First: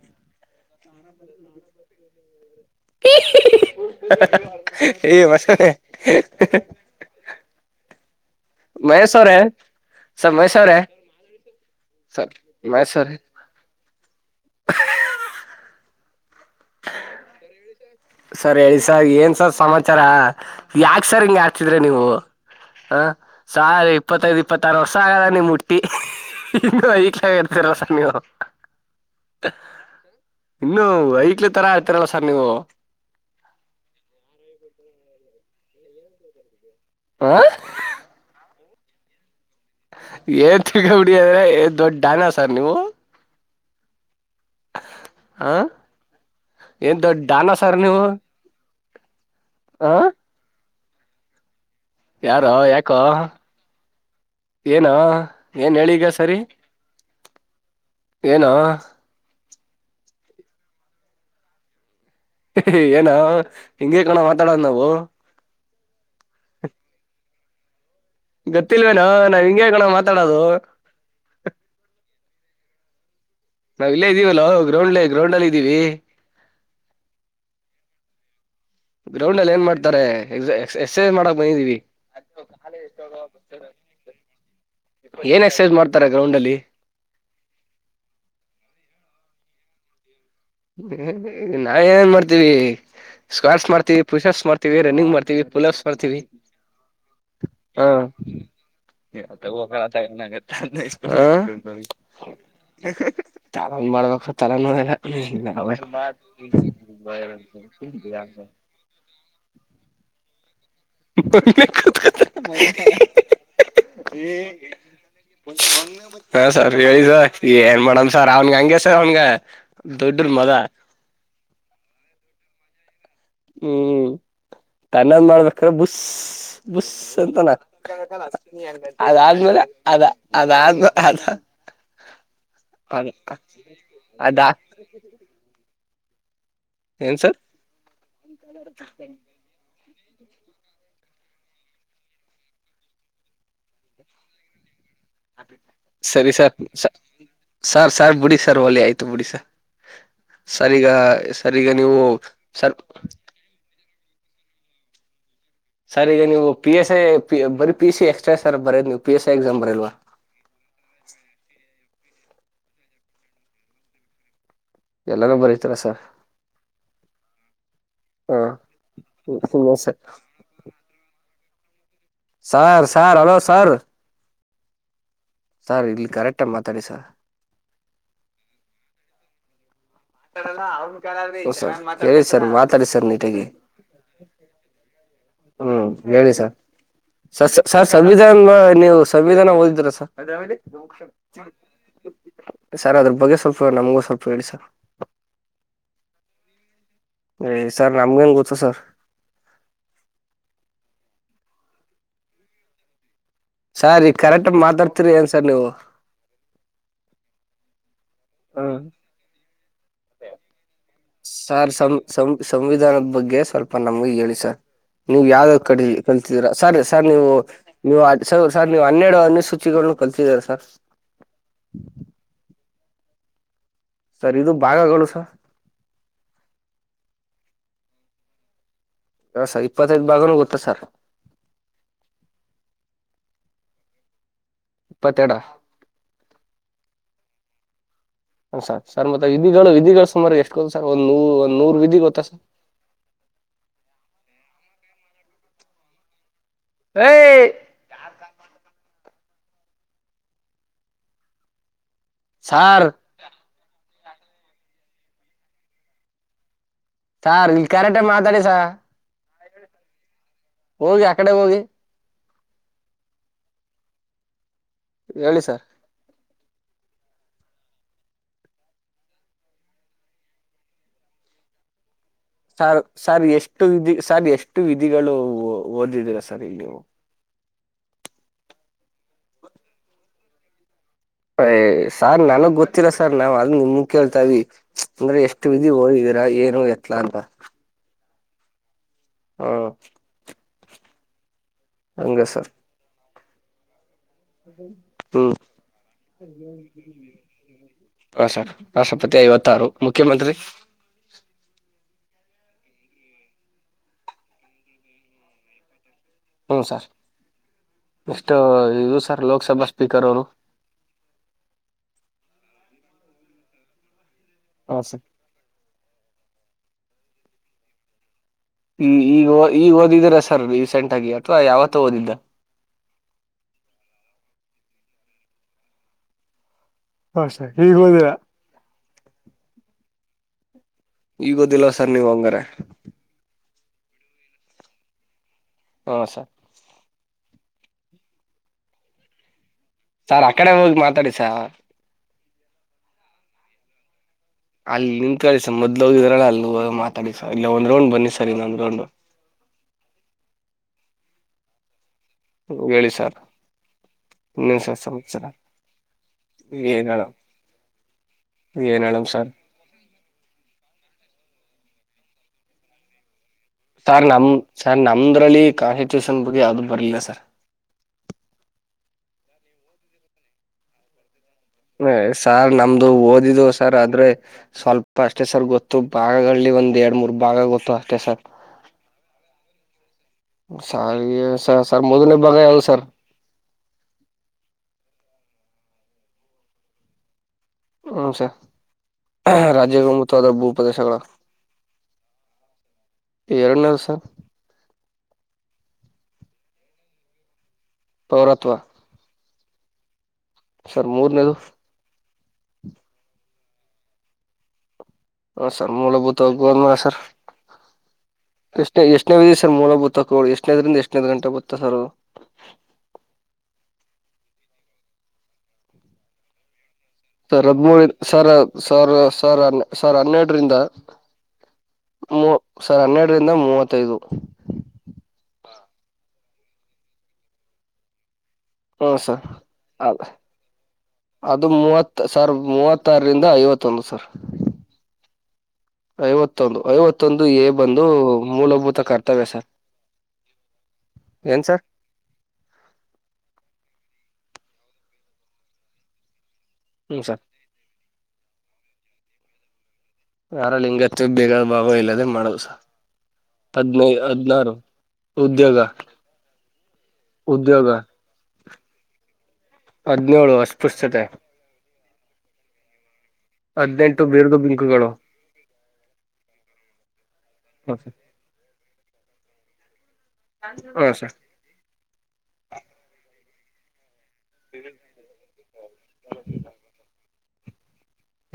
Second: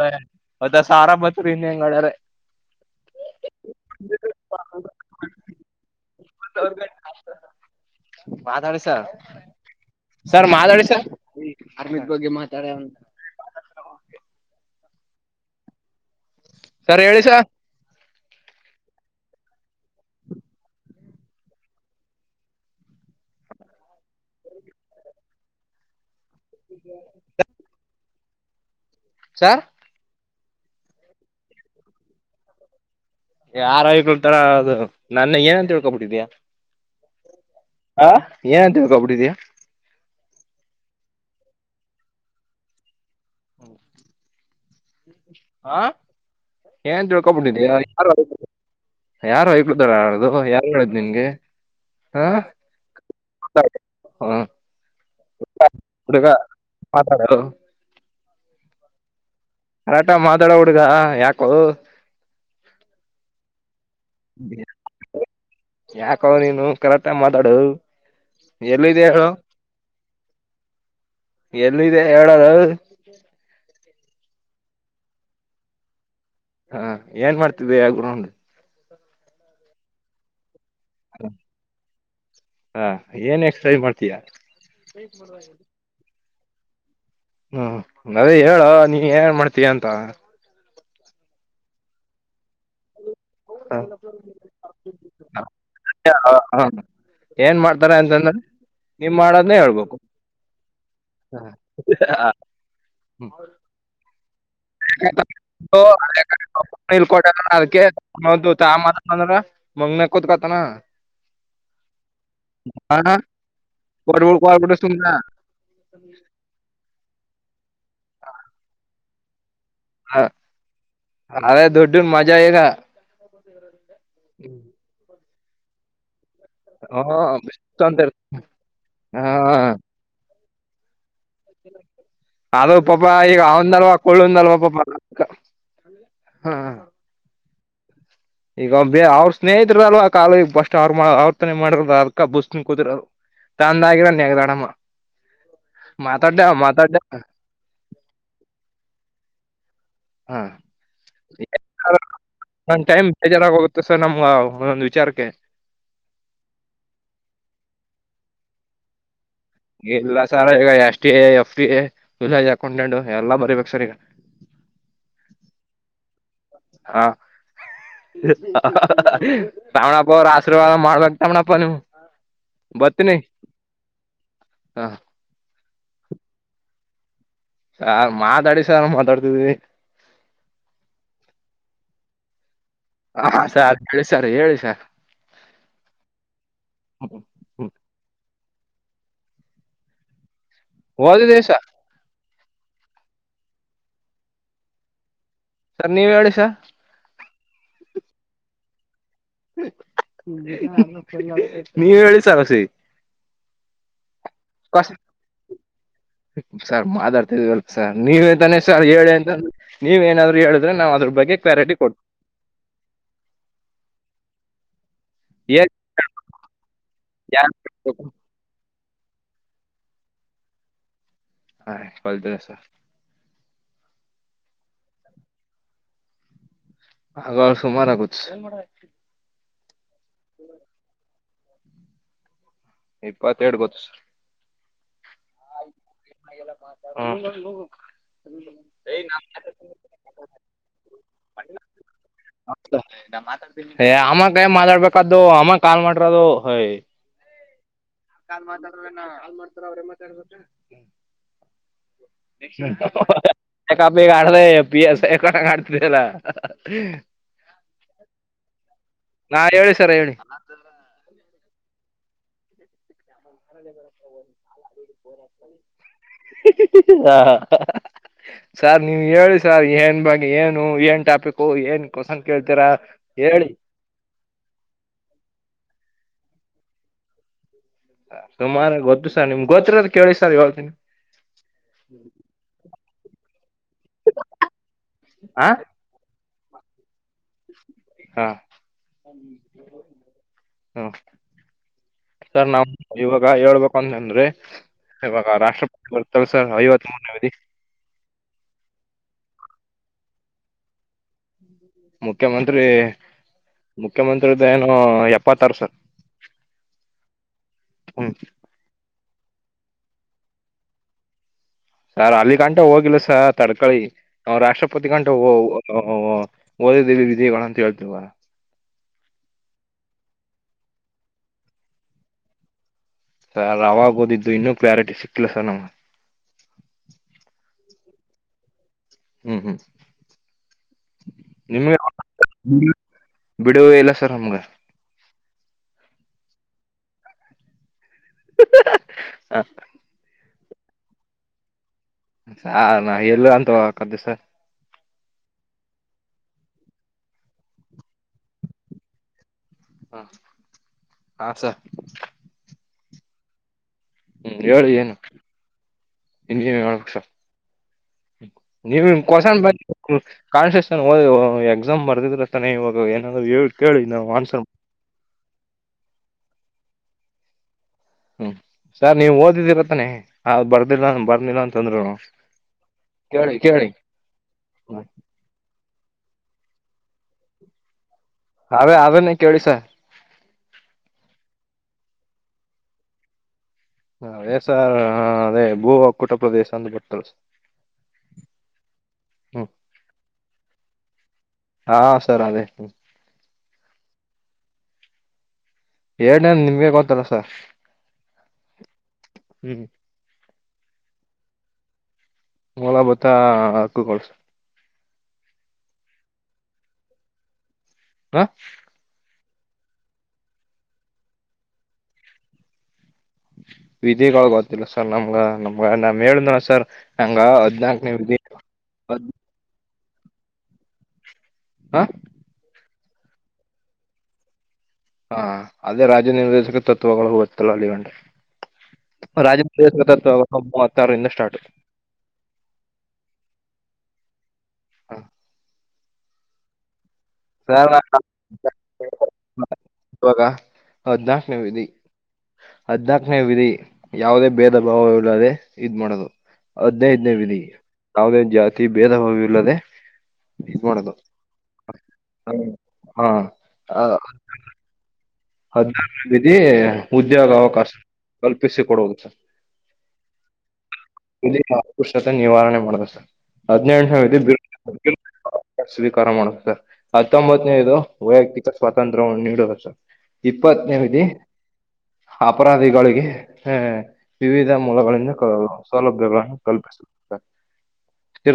ರ ಹೊದಸ ಆರಾಮಭತ್ ರೀ ಇನ್ ಹೆಂಗಡ್ರ [unintelligible] ಮಷ [unintelligible] ಮಾತಾಡಿ ಸರ್ ಮಹೇಶ್ ಅವ್ರೆ ಸರ್ ಮಹೇಶ್ ಅವ್ರೆ ಮಾತಾಡಿ ಸರ್. ಅರ್ಮಿದ ಬಗ್ಗೆ ಸರ್ ಮಹೇಶ್ ಮಾತಾಡಂತ ಅವ್ರೆ ಸರ್ ಹೇಳಿ ಸರ್ ಸರ್ ಹೇಳಿ ಸರ್ ಏನ್ ಸರ್ ಸಮಾಚಾರ ಯಾಕ್ ಸರ್ ಹಿಂಗ ಆಡ್ತಿದ್ರಿ ನೀವು. ಹ ಸ ಇಪ್ಪತ್ತದುಇಪ್ಪತ್ತಾರ ವರ್ಷ ಆಗದ ನೀವು ಮುಟ್ಟಿ. ಇನ್ನು ಐಕ್ಲ ಇರ್ತೀರಸರ್ ನೀವು ಸರ್ ಇನ್ನು ಏಕೋ ತರ ಆಡ್ತಿದರೆ ಸರ್ ನೀವು ಆರೋಗಕಳ್ತರ ಅದು ನನ್ನ ಏನಂತೇಳ್ಕೊಬಿಟ್ಟಿದ್ಯಾ ಆ ಹಾ ಏನ್ ಅಂತೇವಿ ಕಬಡಿದ್ಯಾ ಏನ್ ತಿಲ್ಕಬಡಿ ಅಂದ್ರೆ ಏನ್ ದೊಡ್ಡ ಡಾನ್ ಸಾರ್ ನೀವು? [inaudible] ಹ ಹಾ ಏನ್ ದೊಡ್ಡ ಡಾನ ತಿಳ್ಕೋಬಿಟ್ಟಿದಿಯಾ ಸರ್ ನೀವು ಯಾರ್ ಯಾರು ಹೈಕಳ್ ಹ ತರಾ ಆಡೊದು ಯಾರು ಹೇಳಿದ್ ನಿನ್ಗೆ? ಹ ಯಾರೋ ಯಾಕೋ? ಹ ಏನೋ ಏನ್ ಹೇಳಿಗ ಹುಡುಗ ಸರಿ ಮಾತಾಡು ಏನೋ? ಕರೆಕ್ಟಾಗಿ ಮಾತಾಡೋ ಹುಡ್ಗ ಯಾಕೋ? [unintelligible] ಏನೋ ಹಿಂಗೆ ಕಣೋ ಮಾತಾಡೋದ ನಾವು. ಯಾಕೋ ನೀನು ಕರೆಕ್ಟಾಗಿ ಮಾತಾಡೋ. ಗೊತ್ತಿಲ್ವೇನೋ ನಾವ್ ಹಿಂಗೆ ಕಣೋ ಮಾತಾಡೋದು. ಎಲ್ಲ ಇದೇ ಹೇಳಲೋ. ನಾವ್ ಇಲ್ಲೇ ಇದೀವಲ್ಲೊ ಗ್ರೌಂಡ್ಲ್ಲೆ ಗ್ರೌಂಡ್ ಅಲ್ಲಿ ಇದೀವಿ. ಹಾ ಏನ್ ಮಾಡ್ತಿದಿಯಾ ಗ್ರೌಂಡ್ ಗ್ರೌಂಡ್ ಅಲ್ಲಿ ಏನ್ ಮಾಡ್ತಾರೆ ಎಕ್ಸ ಎಕ್ಸರ್ಸೈಸ್ ಮಾಡಕ್ ಬಂದಿದೀವಿ. ಹಾ ಏನ್ ಎಕ್ಸೈಸ ಮಾಡ್ತೀಯಾ? ತರ ಗ್ರೌಂಡಲ್ಲಿ. ಹ್ಮ್ ಅದೇ ಹೇಳೋ ನೀ ಏನ್ ಏನ್ ಮಾಡ್ತೀಯಾ ಅಂತಾ? ಹ್ಮ ಹ್ಮ್ ನಾ ಏನೇನ್ ಮಾಡ್ತೀವಿ? ಸ್ಕ್ವಾಡ್ಸ್ ಮಾಡ್ತಿವಿ ಪೂಷಪ್ಸ್ ಮಾಡ್ತಿವಿ ರನ್ನಿಂಗ್ ಮಾಡ್ತೀವಿ ಪುಲಪ್ಸ್ ಮಾಡ್ತವಿ ಹ ಹಾ ಏನ್ ಮಾಡ್ತಾರೆ ಅಂತಂದ್ರ [unintelligible] ಹ [unintelligible] ತಾರಣ್ ಮಾಡ್ಬೇಕು ತರಣುವೆ [unintelligible] [unintelligible] ಅಂದ್ರ ಮಂಗನಂಗ್ ಕೂತ್ಕತಾನ. ಮೊನ್ನೆ ಕೂತ್ಕೊತ [unintelligible] ಹ ಸರ್ ಹೇಳಿ ಸರ್ ಏನ್ ಮಾಡನ್ ಸರ್ ಅವ್ನ್ಗ ಹಂಗೆ ಸರ್ ಅವ್ನ್ಗ. ದುಡ್ಡಿನ ಮದ. ಅದೇ ದುಡ್ಡಿನ್ ಮಜಾ ಇಗಾ. ಹ್ಮ್ ತನ್ನದ್ ಮಾಡ್ಬೇಕಾದ್ರೆ ಬುಸ್ ಬುಸ್ ಹ್ಮ ಅಂತಾನ ಅಂತ ಹ ಅದಾದ್ಮೇಲೆ ಅದ ಅದಾದ್ಮೇಲ ಆದ್ರೂ ಪಾಪ ಅದ ಈಗ ಅವಂದಲ್ವಾ ಅದಾ ಕುಳ್ಳುಂದಲ್ವಾ ಪಾಪ ಅ ಹಾ ಹಾ ಹಾ ಏನ್ ಸರ್ ಈಗ ಅವ್ನ ಬೇ ಅವ್ರ ಸ್ನೇಹಿತರದಲ್ವಾ ಆ ಕಾಲ ಈಗ್ ಬಸ್ಟ್ ಅವ್ರ ಅವ್ರ ತಾನೆ ಮಾಡಿರೋದೂ ಅದಕ ಬುಸ್ ನಂಗ್ ಕುತಿರ್ತನ್ ತಂದ ಆಗಿರ ನೆಗದಾಡಂ ಸರಿ ಮಾತಾಡ್ಯಾ ಸರ್ ಮಾತಾಡ್ದ ಸರ್ ಸರ್ ಬಿಡಿ ಸರ್ ಹೊಲಿ ಆಯ್ತು ಬಿಡಿ ಸರ್. ಹ ಸರ್ ಈಗ್ ಸರ್ ಈಗ್ ನೀವು ಸರ್ ಬೇಜಾರ್ ಆಗ್ ಹೋಗುತ್ತೆ ಸರ್ ನಮ್ ಒಂದ್ ಒಂದ್ ವಿಚಾರಕ್ಕೆ ಸರ್ ಈಗ ನೀವು ಪಿ ಎಸ್ ಐ ಪಿ ಬರಿ ಪಿಸ್ ಸಿ ಎಕ್ಸ್ಟ್ರಾ ಸರ್ ಬರ ಬರ್ಯದ ನೀವು ಪಿ ಎಸ್ ಐ ಎಕ್ಸಾಮ್? ಬರಲ್ವಾ ಇಲ್ಲ ಸರ್ ಈಗ S D A F D A village accountant ಎಲ್ಲಾ ಬರಿಬೇಕ ಸರ್ ಈಗ. ಎಲ್ಲಾನೂ ಬರತಿರಾ ಸರ್? ಹಾ ಹಾ [unintelligible] ಶಾವಣ bore [unintelligible] sir sir hello sir. ಹಾ ಸರ್ ಇಲ್ಲಿ ಕರೆಕ್ಟ್ ಟೈಮ್ ಮಾತಾಡಿ ಸರ್ ಸ ಮಾತಾಡಿ ಸರ್ ಮಾತಾಡ್ತಿದ್ವಿ ಹೇಳಿ ಸರ್ ಮಾತಾಡಿ ಸರ್ ನೀಟಾಗಿ ಹ ಸಾರ್ ಹೇಳಿ ಸರ್ ಹೇಳಿ ಸರ್ ಹ್ಮ್ ಹೇಳಿ ಸ ಸ ಸಾರ್ ಸಂವಿಧಾನ ನೀವು ಸಂವಿಧಾನ ಓದಿದ್ರ ಸ ಓದಿದೀವಿ ಸರ್ ಸರ್ ಅದ್ರ ಬಗ್ಗೆ ಸ್ವಲ್ಪ ನಮಗೂ ಸ್ವಲ್ಪ ಹೇಳಿ ಸರ್ ಸರ್ ನೀವ್ ಹೇಳಿಿಸ ಸರ್ ನಮ್ಗೆ ಹೆಂಗಗೆ ಗೊತ್ತ ಸರ್ ನೀ ಹೇಳಿ ಸಾಹಸಿ ಸರ್ ಈ ಕರೆಕ್ಟ್ಾಗಿ ಮಾತಾಡ್ತೀರಿ ಏನ್ ಸರ್ ನೀವು ಸರ್ ಮಾತಾಡ್ತಿದವಿವಲ್ಪ ಸರ್ ನೀವ ಹ್ಮ ಸರ್ ಹೇಳಿ ಅಂತಂದ್ರ ನೀವ ಏನಾದ್ರು ಹೇಳಿದ್ರೆ ನಾವವು ಅದ್ರ ಬಗ್ಗೆ ಸರ್ ಕ್ವಾರಿಟಿ ಸಂ ಕೊಡ್ತವಿ ಸಂ ಸಂವಿಧಾನದ ಬಗ್ಗೆ ಸ್ವಲ್ಪ ನಮ್ಗೆ ಹೇಳಿ ಸರ್ ನೀವು್ ಯಾವ್ದಾವ ಕಡೆ ಕಲ್ತಿದ್ದೀರಾ ಸರಿ ಸರ್ ನೀವು ನೀವು ಸರ್ ನೀವು ಹನ್ನೆರಡು ಅನುಸೂಚಿನ್ನ ಕಲ್ತಿದರ ಸರ್ ಹಾ ಕಲ್ತ ಸರ್ ಇದು ಭಾಗಗಳು ಸ ಆಗ ಸುಮಾರ ಆಗು ಹ ಸರ್ ಇಪ್ಪತ್ತೈದದು ಭಾಗನೂ ಗೊತ್ತಾ ಸರ್ ಇಪ್ಪತ್ತೆರಡು ಗೊತ್ತು ಸರ್ ಇಪ್ಪತ್ತೆಡ [inaudible] ಸರ್ ಸರ್ ಮತ್ತೆ ವಿಧಿಗಳು ವಿಧಿಗಳು ಸುಮಾರ ಎಷ್ಟುೋ ಸರ್ ಒಂದೂ ಒಂದ ನೂರು ವಿಧಿ ಗೊತ್ತಾ ಸರ್ ಅಮಕ್ ಮಾತಾಡ್ಬೇಕಾದ್ದು ಅಮ್ಮಕ್ ಕಾಲ್ ಮಾಡ್ರದು ಹಯ್ [inaudible] ಕಾ ಮಾತಾಡ್ರ ನಾ ಕಲ್ ಮಾಡ್ತಾರ ಅವ್ರೇ ಮಾತಾಡ್ಬ ಸಾರ್ ಕಾಪಿ ಕಡಲ ಪಿ ಎಸ್ ಎಕ ಕತಲ್ಲ ಸಾರ್ ಕ್ಯಾರೆಕ್ಟರ್ ಮಾತಾಡಿ ಸ ನಾ ಹೇಳಿ ಸರ ಹೇಳಿ ಹೋಗಿ ಆ ಕಡೆ ಹೋಗಿ [inaudible] ಮರ ಬ ಹೇಳಿ ಸರ್ ಹಾ ಸಾರ್ ನೀವು್ ಹೇಳಿ ಸರ್ ಏನ್ ಬಗ್ ಏನು ಏನ್ ಟಾಪಿಿಕು ಏನ್ ಹೊಸ ಕೇತ ಸಾರ್ ಸರ್ ಎಷ್ಟು ವಿಧಿ ಸರ್ ಎಷ್ಟು ವಿಧಿಗಳು ಓದಿದೀರಾ ಸರ್ ಇಲ್ಲಿವು ಸುಮಾರು ಗೊತ್ತು ಸರ್ ನಿಮ್ಗ್ ಗೊತ್ತತ್ರದ ಕೇಳಿ ಸರ್ ಹೇಳ್ತೀನಿ ಸಾರ್ ನನಗ್ ಗೊತ್ತಿರ ಸಾರ್ ನಾವವು ಅದ ನಿಮ ಕೇಳ್ತವಿ ಅಂದ್ರೆ ಆ ಎಷ್ಟು ವಿಧಿ ಹೋಗಿದ್ದೀರಾ ಏನು ಎತ್ಲಾ ಅಂತ ಹಾ ಹ್ಮ್ ಹ ಸರ್ ನ ಇವಾಗ ಹೇಳ್ಬೇಕಂತಂದ್ರೆ ಇವಾಗ ಹ್ಮ್ ರಾಷ್ಟ್ರಪತಿ ಬರ್ತಲ್ಸರ್ ಐವತ್ ಮೂರನೇ ಅವಧಿ ಹ ಸರ್ ರಾಷ್ಟ್ರಪತಿ ಐವತ್ತಾರು ಮುಖ್ಯಮಂತ್ರಿ ಮುಖ್ಯಮಂತ್ರಿ ಮುಖ್ಯಮಂತ್ರಿ್ದ ಏನುೋ ಎಪ್ಪತ್ತಾರು ಸರ್ ಹ್ಞೂ ಸರ್ ಹ್ಮ್ ಎಷ್ಟು ಇದು ಸರ್ ಲೋಕಸಭಾ ಸ್ಪೀಕರ್ ಅವರು ಸರ್ ಅಲ್ಲಿ ಗಂಟ ಹೋಗಿಲ್ಲ ಸ ತಡ್ಕಳಿ ನ ರಾಷ್ಟ್ರಪತಿ ಗಂಟ ಹ ಓ ಓದವಿ ವಿಜಯ್ಗ ಅಂತ ಹೇಳ್ತೀವ ಈ ಈಗ ಈಗ ಓದಿದ್ದೀರ ಸರ್ ರೀಸೆಂಟ್ ಆಗಿ ಅಥವಾ ಯಾವತ್ತ ಓದಿದ್ದ ಸರ್ ಅವಾವಾಗ ಓದಿದ್ದು ಇನ್ನುೂ ಕ್ಲಾರಿಟಿ ಸಿಕ್ಕಲಿಲ್ಲ ಸರ್ ನಮ್ಗೆ ಹಷೆ ಈಗಗ್ ಹೋದರಾ ಹ್ಮ್ ಹ್ಮ್ ಈಗೋದಿಲ್ಲವ ನಿಮ್ಗೆ ಸರ್ ನೀವ್ ಹಂಗಾರ ಬಿಡುವ ಇಲ್ಲ ಸರ್ ನಮ್ಗ ಹಾ ಸರ್ ಹ ಸಾರ್ ಆ ಕಡೆ ಹೋಗಿ ಮಾತಾಡಿ ಸಾರ್ ನಾ ಎಲ್ಲ ಅಂತ ಹ ಕ್ದೆ ಸರ್ ಅಲ್ಲಿ ನಿಂತತ್ ಕೇಳಿ ಸರ್ ಮೊದ್ ಹೋಗಿದ್ರಲ್ಲ ಅಲ್ಲಿ ಮಾತಾಡಿ ಸರ್ ಇಲ್ಲ ಒಂದ್ ರೌ ಬನ್ನಿ ಸರ್ ಇನ್ನೊಂದ್ ರೌಂಡ್ ಹಾ ಹಾ ಸರ್ ಹೇಳಿ ಸರ್ ಹ್ಮ್ ಇನ್ನೇನ್ ಹೇಳಿ ಸರ್ ಏನು ಸಮಾಚಾರ ಇಜ ಏನ್ ಮಾಡಬೇಕಸ ಹೇಳ ನೀವ ಏನ್ ಹೇಳಮ್ ಸರ್ ಕಸನ್ ಬ ಕಾನ್ಸಿಯಸ್ ಹ ಎಕ್ಸಾಮ್ ಬರ್ದಿದ್ರ ತಾನೆ ಇವಾಗ ಏನಾದರು ಸರ್ ನಮ್ ಸರ್ ನಮ್ದ್ರಲ್ಲಿ ಕಾನ್ಸ್ಟಿಟ್ಯೂಷನ್ ಬುಗ್ಗೆ ಯಾವ್ದು ಬರ್ಲಿಲ್ಲ ಸರ್ ಹ್ಮ ಸರ್ ನೀವ್ ಓದಿದಿರತ್ತಾನೆ ಅ ಬರ್ದಿಲ್ಲ ಬರ್ದಿಲ್ಲ ಅಂತಂದ್ರು ಹ ಸಾರ್ ನಮ್ದು ಕೇಳಿ ಓದಿದ್ದು ಕೇಳಿ ಸರ್ ಆದ್ರೆ ಸ್ವಲ್ಪ ಅಷ್ಟೇ ಸರ್ ಗೊತ್ತು ಭಾಗಗಳಲ್ಲಿ ಒಂದ್ ಎರಡು ಮೂರ್ ಭಾಗ ಗೊತ್ತು ಅಷ್ಟೇ ಸರ್ ಹಾವೇ ಅವ ನ ಕೆೇಳ ಸ ಸರಿ ಸ ಸರ್ ಮೊದನೇ ಬಾಗ ಯಾವ್ದ ಸರ್ ಹ ಅದೇ ಸರ್ ಅದೇ ಭೂ ಒಕ್ಕೂಟ ಪ್ರದೇಶ ಅಂತ ಬರ್ತಳ ಸ ಹ ಸ ಹ್ಮ್ ರಾಜ್ಯ ಪ್ರಮುಖವಾದ ಭೂ ಪ್ರದೇಶಗಳು ಹಾ ಸರ್ ಅದೇ ಪೇರ್ಣ ಸರ್ ಎರಡ್ನೇ ನಿಮ್ಗೆ ಗೊತ್ತಲ್ಲ ಸ ಪೌರತ್ವ ಹ್ಮ್ ಸರ್ ಮರ್ನೇದು ಮೊಳ ಭತ್ತ ಅಕ್ಕ ಕೊಳ್ಸ ಹ ಸರ್ ಮೂಲಭೂತವಾಗಿಬೋದ ಸರ್ ಹಾ ಎಷ್ಟನ ಎಷ್ಟನೇ ವಿ ಸ ಮೂಲಭೂತ ತಕೋ ಎಷ್ಟನೇದರಿಂದ ಎಷ್ಟನದುಂಟ ಬತ್ತ ಸರ್ ವಿಧಿಗೊಳ ಗೊತ್ತಿಲ್ಲ ಸರ್ ನಮ್ಗ ನಮ್ಗ ನಮ್ ಹೇಳಿದ್ರ ಸರ್ ನಂಗ ಸರ್ ಹದ್ಮೂರು ಹದ್ನಾಲ್ಕನೇ ವಿಧಿ ಸರ್ ಸಾವಿರ ಸಾವಿರ ಸಾವಿರ ಹನ್ನೆರಡರಿಂದ ಹಾ ಮೂ ಸರ್ ಹನ್ನೆರಡರಿಂದ ಮೂವತ್ತೈದು ಹಾ ಅದೇ ರಾಜ್ಯ ನಿರ್ದೇಶಕ ತತ್ವಗಳು ಹೋಗುತ್ತಲ್ಲ ಅಲ್ಲಿ ಗಂಟೆ ಹ್ಮ ಸರ್ ರಾಜಮ ಮೂವತ್ತಾರಂದ ಸ್ಟಾರ್ಟ್ ಸಾವ್ರ ಮವತ್ತಾರರಿಂದ ಐವತ್ತೊಂದು ಸರ್ ಐವತ್ತೊಂದು ಐವತ್ತು ಮತ್ತೊಂದು ಏ ಸರ್ ಬಂದು ಮೂಲಭೂತ ಕರ್ತವ್ಯ ಸರ್ ಇವಾಗ ಏನ್ ಸರ್ ಹದ್ನಾಾಕನೇ ವಿಧಿ ಯಾವುದೇ ಭೇದ ಭಾವ ಇಿಲ್ಲದೆ ಇದ್ ಮಾಡೋದು ಹ್ಮ್ ಹದ್ನೈದನೇ ಸರ್ ವಿಧಿ ಯಾವುದೇನ್ ಜಾತಿ ಭೇದ ಭಾವ ಇಿಲ್ಲದೆ ಯಾರ ಲಿಂಗತ್ಯ ಬೇಗಾದ ಭಾವ ಇಲ್ಲದೆ ಮಾಡದುಸ ಹಾ ಹದ್ನೈ ಹದ್ನಾರು ಉದ್ಯೋಗ ಹದ್ನಾರನೇ ಮಧಿ ಉದ್ಯೋಗ ಅವಕಾಶ ಕಲ್ಪಿಸಿ ಕೊಡುವುದು ಸರ್ ಹದಿನೇಳು ಅಸ್ಪೃಶ್ಯತೆ ಇಲ್ಲಿ ಸಾಕುಷತೆ ನಿವಾರಣೆ ಮಾಡುದು ಸರ್ ಹದಿನೆಂಟನೇ ಹದ್ನೆಂಟು ವಿಧಿ ಬಿರ್ದು ಬಿಂಕುಗಳು. ಸ್ವೀಕಾರ ಮಾಡುದು ಸರ್ ಹತ್ತೊಂಬತ್ತನೇದು ವೈಯಕ್ತಿಕ ಸ್ವಾತಂತ್ರ್ಯವನ್ನು ನೀಡುವುದ ಸರ್. ಹ ಇಪ್ಪತ್ತನೇ ಸರ್ ಅಪರಾಧಿಗಳಿಗೆ ಹ ವಿವಿಧ ಮೂಲಗಳಿಂದ ಸೌಲಭ್ಯಗಳನ್ನು ಕಲ್ಪಿಸುತ್ತಾರೆ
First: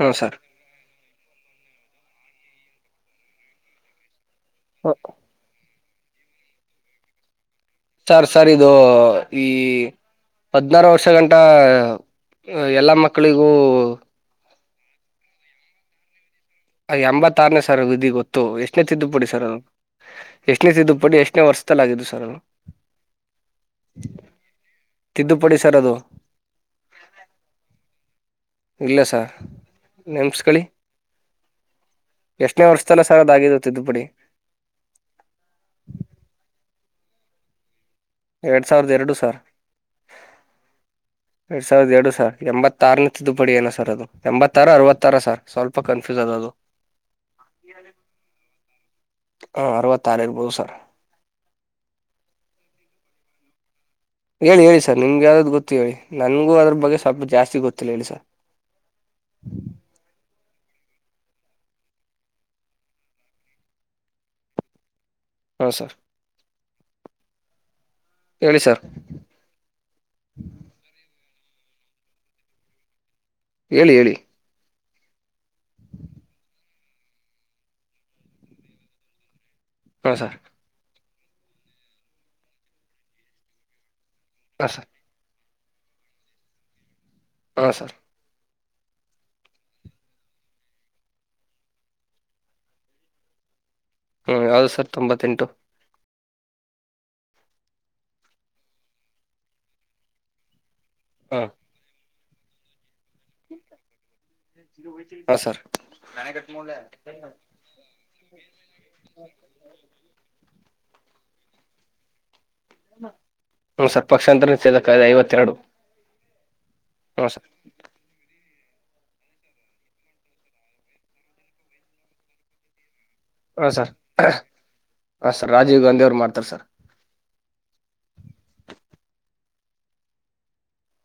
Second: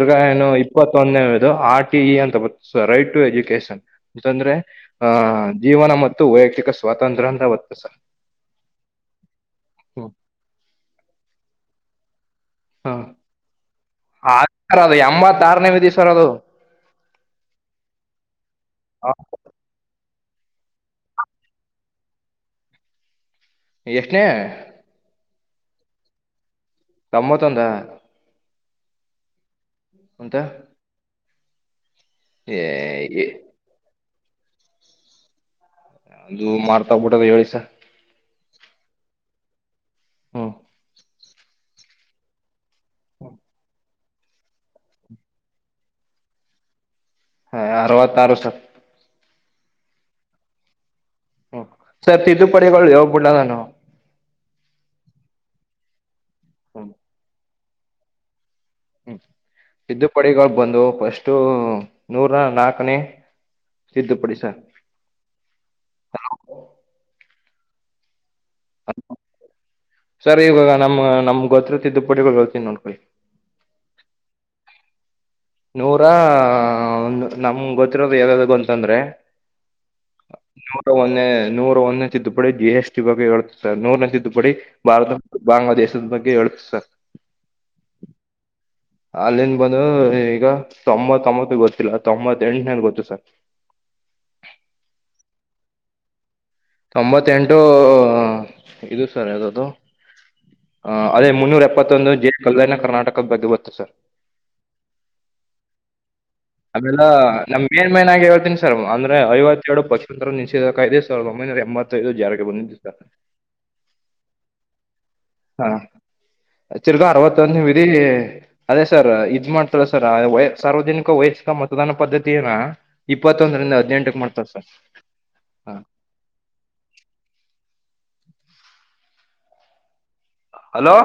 ಹ ಸರ್ ಇಪ್ಪತ್ತೊಂದನದು ಆರ್ ಟಿ ಇ ಅಂತ ರೈಟ್ ಟು ಎಜುಕೇಶನ್ ಅಂತಂದ್ರೆ ಆ ಜೀವನ ಮತ್ತು ವೈಯಕ್ತಿಕ ಸ್ವಾತಂತ್ರ್ಯ ಅಂತ ಬರುತ್ತೆ ಸಾರ್. ಸರ್ ಸರ್ ಇದು ಈ ಹ್ಮ್ ಹದಿನಾರು ವರ್ಷ ಗಂಟ. ಎಲ್ಲ ಹ ಮಕ್ಕಳಿಗೂ ಆ ಸರ್ ಅದು ಎಂಬತ್ತ ಆರನೇ ವಿಧಿ ಸರ್ ಅದು. ಎಂಬತ್ತಾರನೇ ಸರ್ ವಿಧಿ ಗೊತ್ತು ಎಷ್ಟನೇ ತಿದ್ದು ಆ, ಪುಡಿ ಸರ್ ಅದು. ಎಷ್ಟನೇ ತಿದ್ದು ಪಡಿ ಎಷ್ಟನೇ ವರ್ಷದಲ್ಲಾಗಿದ್ದು ಸರ್ ಅದು. ಎಷ್ಟ್ನೇ ತಿದ್ದುಪಡಿ ಸರ್ ಅದು. ಗಮ್ಮತಂದಾ ಇಲ್ಲ ಸರ್ ಅಂತ ನೇಮ್ಸ್ಕಳಿ. ಏ ಎಷ್ಟ್ನೇ ವರ್ಷದಲ್ಲ ಸರ್ ಅದ ಏ- ಆಗಿದತ್ತು ತಿದ್ದುಪಡಿ. ಅದು ಮರ್ತೋಗ್ಬೀಟದೆ ಹೇಳಿ ಸ. ಎರಡ್ ಸಾವಿರದ ಎರಡು ಸರ್ ಹ್ಮ್ ಎರಡ್ ಸಾವಿರದ ಎರಡು ಸರ್ ಎಂಬತ್ತಾರನ ತಿದ್ದುಪಡಿ ಏನ ಸರ್ ಅದು ಎಂಬತ್ತರ ಅರವತ್ತರ ಸರ್ ಸ್ವಲ್ಪ ಕನ್ಫ್ಯೂಸ್ ಅದ ಅದು ಹ ಅವತ್ತಾರು ಸ ಹ ಅರವತ್ತಾರು ಇರ್ಬೋದು ಸರ್ ಹ್ಮ ಸರ್ ತಿದ್ದುಪಡಿಗಳು ಹೋಗ್ಬಿಡ್ಡ ನಾನು ಹೇಳಿ ಹೇಳಿ ಸರ್ ನಿಮ್ಗೆ ಯಾವ್ದು ಗೊತ್ತು ಹೇಳಿ ನನ್ಗೂ ಅದ್ರ ಹ್ಮ್ ಬಗ್ಗೆ ಸ್ವಲ್ಪ ಜಾಸ್ತಿ ಗೊತ್ತಿಲ್ಲ ಹೇಳಿ ಸರ್ ಹ್ಮ್ ತಿದ್ದುಪಡಿಗಳು ಬಂದು ಫಸ್ಟು ನೂರ ನಾಲ್ಕನೇ ತಿದ್ದುಪಡಿ ಸರ್ ಹಾಂ ಸರ್ ಹೇಳಿ ಸರ್ ಸರ್ ಈವಾಗ ನಮ್ ನಮ್ ಗೊತ್ರತ್ರ ತಿದ್ದುಪಡಿಗಳು ಹೇಳ್ತೀನಿ ನೋಡ್ಕೊಳ್ಳಿ. ಹೇಳಿ ಹೇಳಿ ನೂರ ನಮ್ ಗೊತ್ತಿರೋದು ಯಾವ್ಯ್ದು ಅಂತಂದ್ರೆ. ಹ ಸರ್ ನೂರ ಒಂದ್ನೆ ನೂರ ಒಂದ್ನೆ ತಿದ್ದುಪಡಿ ಜಿ ಎಸ್ ಟಿ ಬಗ್ಗೆ ಹೇಳುತ್ತೆ ಸರ್ ನೂರ್ನೆ ತಿದ್ದುಪಡಿ ಹಾಂ ಸರ್ ಭಾರತ. ಬಾಂಗ್ಲಾದೇಶದ ಬಗ್ಗೆ ಹೇಳುತ್ತೆ ಸರ್. ಹಾ ಸರ್ ಅಲ್ಲಿಂದ್ ಬಂದು ಈಗ ತೊಂಬತ್ತೊಂಬತ್ತು ಗೊತ್ತಿಲ್ಲ ತೊಂಬತ್ತ ಎಂಟನೇದ್ ಗೊತ್ತು ಸರ್. ಹ್ಮ್ ಯಾವ್ದದು ಸರ್ ತೊಂಬತ್ತೆಂಟು ತೊಂಬತ್ತೆಂಟು ಇದು ಸರ್ ಅದು ಅದೇ ಹಾಂ ಮುನ್ನೂರ ಎ ಇಪ್ಪತ್ತೊಂದು ಜೆ ಕಲ್ಯಾಣ ಕರ್ನಾಟಕದ ಬಗ್ಗೆ ಗೊತ್ತು ಸರ್ ಹಾ ಸರ್ ನನ ಕಟ್ ಆಮೇಲೆ ನಮ ಮೇನ್ ಮೈನ್ನಗ ಹೇಳ್ತಿನನಿ ಸರ್ ಅಂದ್ರ ಐವತ್ತ ಎರಡು ಪಶಚಂತ್ರರ ನಿಿಸಬೇಕ ಇದೆ ಸರ್ ಒೈನ ಎಂಬತ್ತೈದು ಜಾರಿಗೆ ಬಂದಿದ್ದು ಸರ್ ಹ್ಮ ಸ್ವಪಕ್ಷಾಂತರ ನಿ ಐವತ್ತೆರಡು ಆ ಚುರ್ಗ ಹ್ಞೂ ಸರ್ ಅರವತ್ತೊಂದದಿ ಅದೇ ಸರ್ ಇದ್ ಮಾಡ್ತಾರ ಸರ್ ಸಾರ್ವಜನಿಕ ವಯಸ್ತಿಕ ಮತದಾನ ಪದ್ಧತ ಏನ ಇಪ್ಪತ್ತೊಂದರಿಂದ ಹದಿನೆಂಟಕ್ಕೆ ಮಾಡ್ತವೆ ಸರ್ ಹಾಂರ್ ಹಾ ರಾಜೀ್ ಗಾಧ ಅವ್ರು ಮಾಡತಾರೆ ಸರ್ ಹಲೋ